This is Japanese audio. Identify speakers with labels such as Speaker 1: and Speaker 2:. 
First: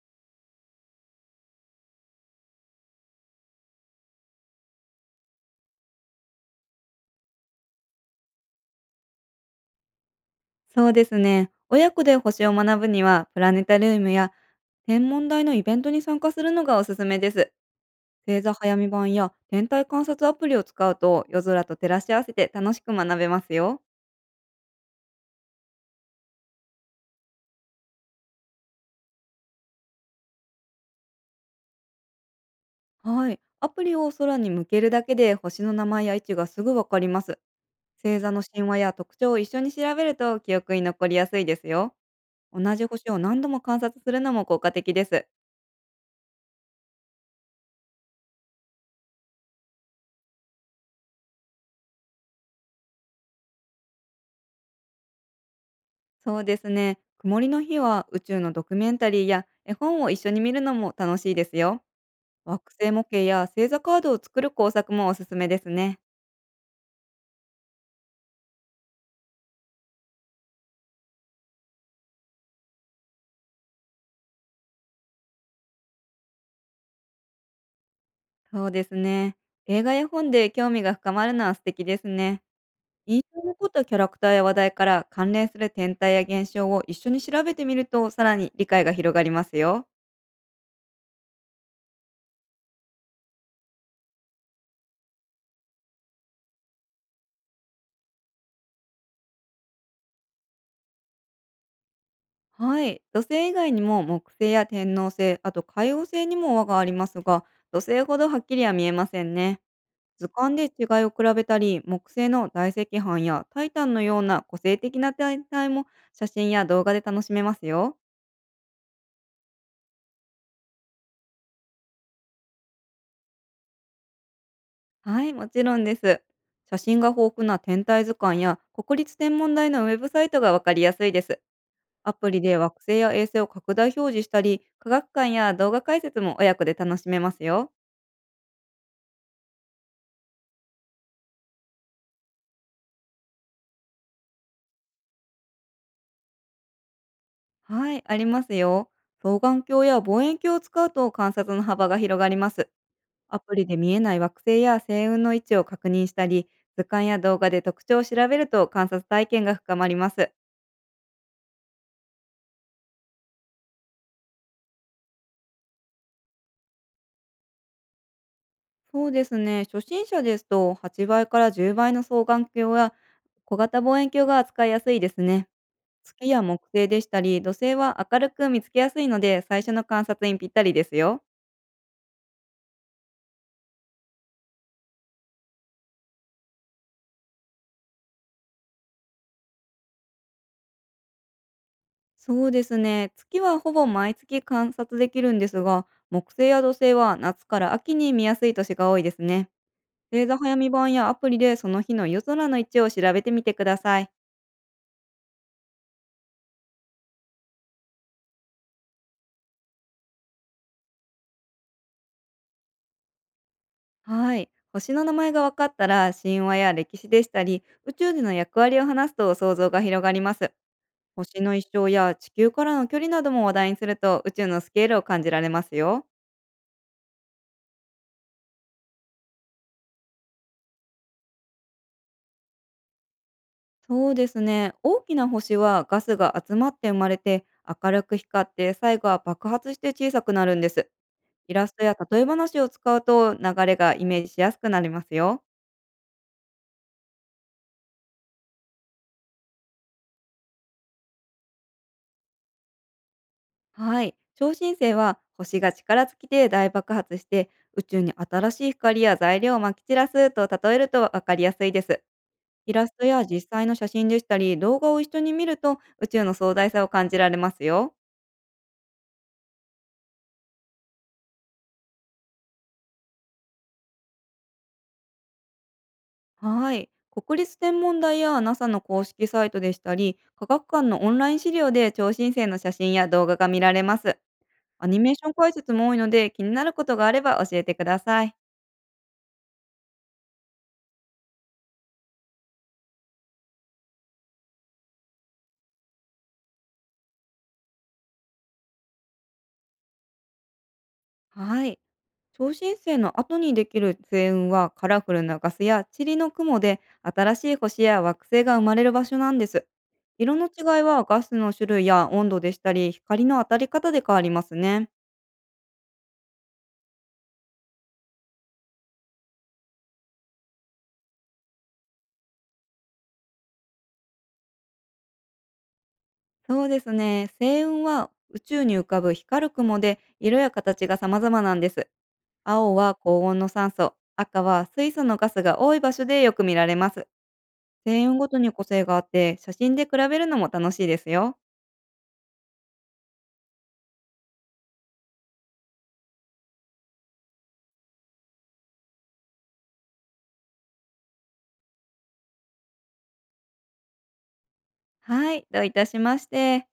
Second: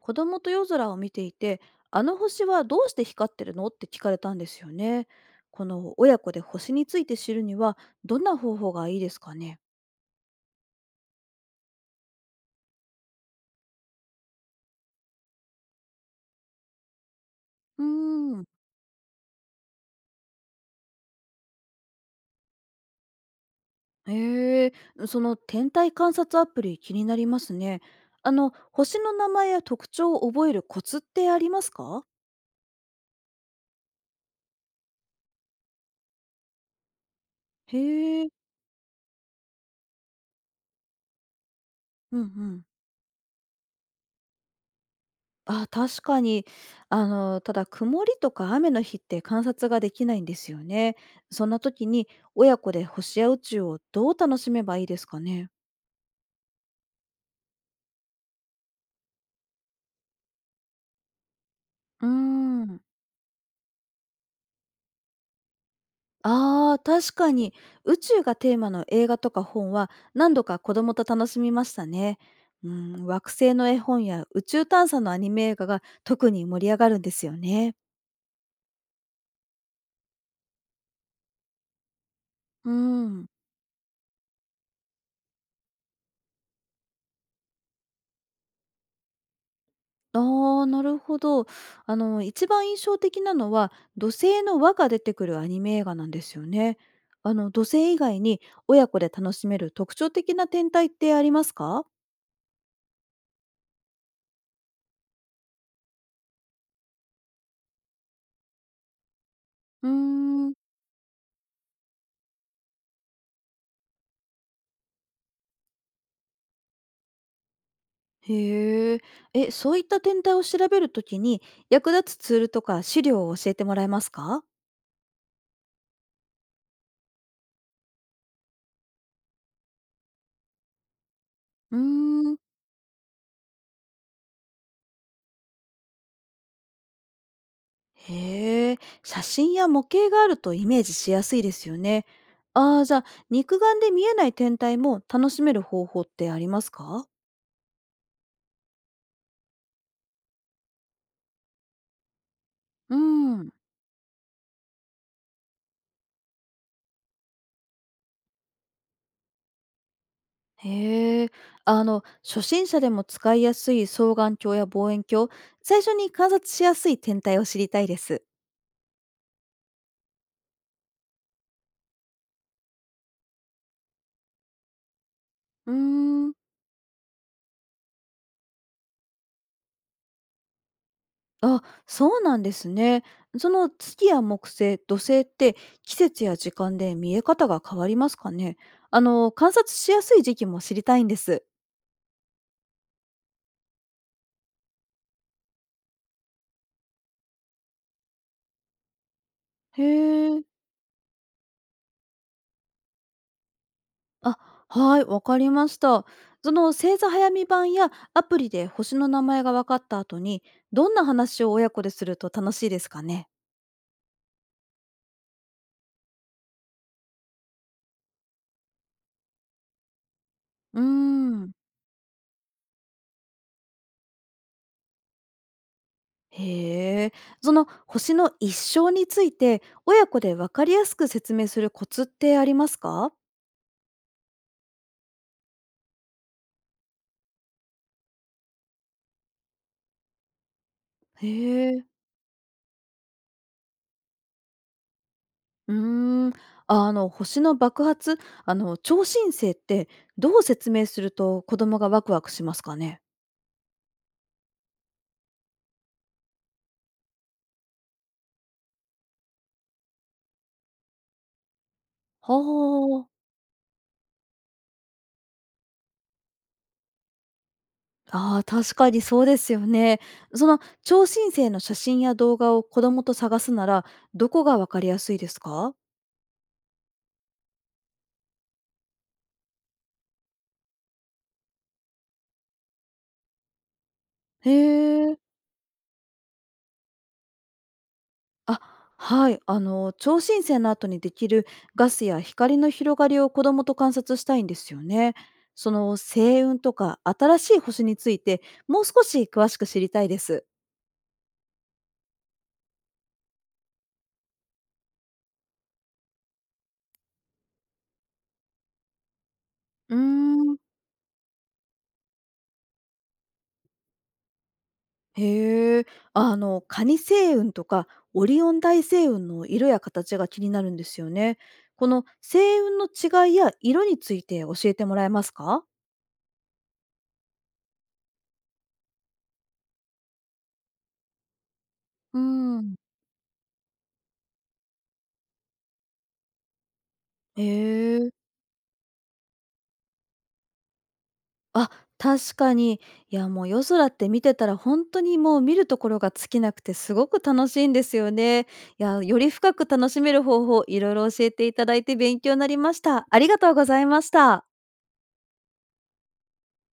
Speaker 1: 子供と夜空を見ていて、あの星はどうして光ってるのって聞かれたんですよね。この親子で星について知るには、どんな方法がいいですかね。
Speaker 2: そうですね。親子で星を学ぶには、プラネタリウムや天文台のイベントに参加するのがおすすめです。
Speaker 1: うー
Speaker 2: 星
Speaker 1: ん。
Speaker 2: 座早見版や天体観察アプリを使うと、夜空と照らし合わせて楽しく学べますよ。
Speaker 1: へえ、その天体観察アプリ気になりますね。あの、星の名前や特徴を覚えるコツってありますか？
Speaker 2: はい。アプリを空に向けるだけで星の名前や位置がすぐわかります。星
Speaker 1: へえ、
Speaker 2: 座の神話や特徴を一緒に調べると記憶に残りやすいですよ。
Speaker 1: うんう
Speaker 2: 同
Speaker 1: ん。
Speaker 2: じ星を何度も観察するのも効果的です。
Speaker 1: あ、確かに。あの、ただ曇りとか雨の日って観察ができないんですよね。そんな時に親子で星や宇宙をどう楽しめばいいですかね。
Speaker 2: そうですね。曇りの日は宇宙のドキュメンタリーや絵本を一緒に見るのも楽しいですよ。
Speaker 1: うー
Speaker 2: 惑
Speaker 1: ん。
Speaker 2: 星模型や星座カードを作る工作もおすすめですね。
Speaker 1: ああ、確かに。宇宙がテーマの映画とか本は何度か子供と楽しみましたね。うん、惑星の絵本や宇宙探査のアニメ映画が特に盛り上がるんですよね。
Speaker 2: そうですね。映画や本で興味が深まるのは素敵ですね。
Speaker 1: う
Speaker 2: 印
Speaker 1: ん。
Speaker 2: 象に残ったキャラクターや話題から関連する天体や現象を一緒に調べてみると、さらに理解が広がりますよ。
Speaker 1: ああ、なるほど。あの、一番印象的なのは、土星の輪が出てくるアニメ映画なんですよね。あの、土星以外に親子で楽しめる特徴的な天体ってありますか？
Speaker 2: はい。土星以外にも木星や天王星、あと海王星にも輪がありますが、土星ほどはっきりは見えませんね。
Speaker 1: うー
Speaker 2: 図
Speaker 1: ん。
Speaker 2: 鑑で違いを比べたり、木星の大石斑やタイタンのような個性的な天体も写真や動画で楽しめますよ。
Speaker 1: へえ。え、そういった天体を調べるときに役立つツールとか資料を教えてもらえますか？
Speaker 2: はい、もちろんです。写真が豊富な天体図鑑や国立天文台のウェブサイトがわかりやすいです。
Speaker 1: うー
Speaker 2: アプ
Speaker 1: ん。
Speaker 2: リで惑星や衛星を拡大表示したり、科学館や動画解説も親子で楽しめますよ。
Speaker 1: へえ。写真や模型があるとイメージしやすいですよね。ああ、じゃあ、肉眼で見えない天体も楽しめる方法ってありますか？
Speaker 2: はい、ありますよ。双眼鏡や望遠鏡を使うと観察の幅が広がります。
Speaker 1: う
Speaker 2: ア
Speaker 1: ん。
Speaker 2: プリで見えない惑星や星雲の位置を確認したり、図鑑や動画で特徴を調べると観察体験が深まります。
Speaker 1: へえ。あの、初心者でも使いやすい双眼鏡や望遠鏡、最初に観察しやすい天体を知りたいです。
Speaker 2: そうですね。初心者ですと、8倍から10倍の双眼鏡や小型望遠鏡が扱いやすいですね。
Speaker 1: うー
Speaker 2: 月
Speaker 1: ん。
Speaker 2: や木星でしたり、土星は明るく見つけやすいので、最初の観察にぴったりですよ。
Speaker 1: あ、そうなんですね。その月や木星、土星って季節や時間で見え方が変わりますかね。あの、観察しやすい時期も知りたいんです。
Speaker 2: そうですね。月はほぼ毎月観察できるんですが、木星や土星は夏から秋に見やすい年が多いですね。
Speaker 1: へ
Speaker 2: 星座
Speaker 1: え。
Speaker 2: 早見版やアプリで、その日の夜空の位置を調べてみてください。
Speaker 1: あ、はい、わかりました。その星座早見版やアプリで星の名前が分かった後に、どんな話を親子ですると楽しいですかね。
Speaker 2: はい。星の名前が分かったら、神話や歴史でしたり、宇宙での役割を話すと想像が広がります。
Speaker 1: うー
Speaker 2: 星
Speaker 1: ん。
Speaker 2: の一生や地球からの距離なども話題にすると、宇宙のスケールを感じられますよ。
Speaker 1: へえ。その星の一生について、親子で分かりやすく説明するコツってありますか？
Speaker 2: そうですね。大きな星はガスが集まって生まれて、明るく光って最後は爆発して小さくなるんです。
Speaker 1: へ
Speaker 2: イラスト
Speaker 1: え。
Speaker 2: や例え話を使うと、流れがイメージしやすくなりますよ。
Speaker 1: うーん。あの、星の爆発、あの、超新星ってどう説明すると子供がワクワクしますかね。
Speaker 2: はい。超新星は星が力尽きて大爆発して、宇宙に新しい光や材料をまき散らすと例えると分かりやすいです。
Speaker 1: は
Speaker 2: イラスト
Speaker 1: あ。
Speaker 2: や実際の写真でしたり、動画を一緒に見ると宇宙の壮大さを感じられますよ。
Speaker 1: ああ、確かにそうですよね。その超新星の写真や動画を子供と探すなら、どこがわかりやすいですか？
Speaker 2: はい。国立天文台や NASA の公式サイトでしたり、科学館のオンライン資料で超新星の写真や動画が見られます。
Speaker 1: へ
Speaker 2: アニメー
Speaker 1: え。
Speaker 2: ション解説も多いので、気になることがあれば教えてください。
Speaker 1: あ、はい。あの、超新星の後にできるガスや光の広がりを子供と観察したいんですよね。その星雲とか新しい星について、もう少し詳しく知りたいです。
Speaker 2: はい。超新星の後にできる星雲は、カラフルなガスや塵の雲で、新しい星や惑星が生まれる場所なんです。
Speaker 1: うー
Speaker 2: 色の
Speaker 1: ん。
Speaker 2: 違いはガスの種類や温度でしたり、光の当たり方で変わりますね。
Speaker 1: へえ、あの、カニ星雲とかオリオン大星雲の色や形が気になるんですよね。この星雲の違いや色について教えてもらえますか？
Speaker 2: そうですね。星雲は宇宙に浮かぶ光る雲で、色や形が様々なんです。
Speaker 1: うん。
Speaker 2: 青は高温の酸素、赤は水素のガスが多い場所でよく見られます。
Speaker 1: へ
Speaker 2: 星
Speaker 1: え、
Speaker 2: 雲ごとに個性があって、写真で比べるのも楽しいですよ。
Speaker 1: あ、確かに。いや、もう夜空って見てたら本当にもう見るところが尽きなくてすごく楽しいんですよね。いや、より深く楽しめる方法いろいろ教えていただいて勉強になりました。ありがとうございました。
Speaker 2: はい、どういたしまして。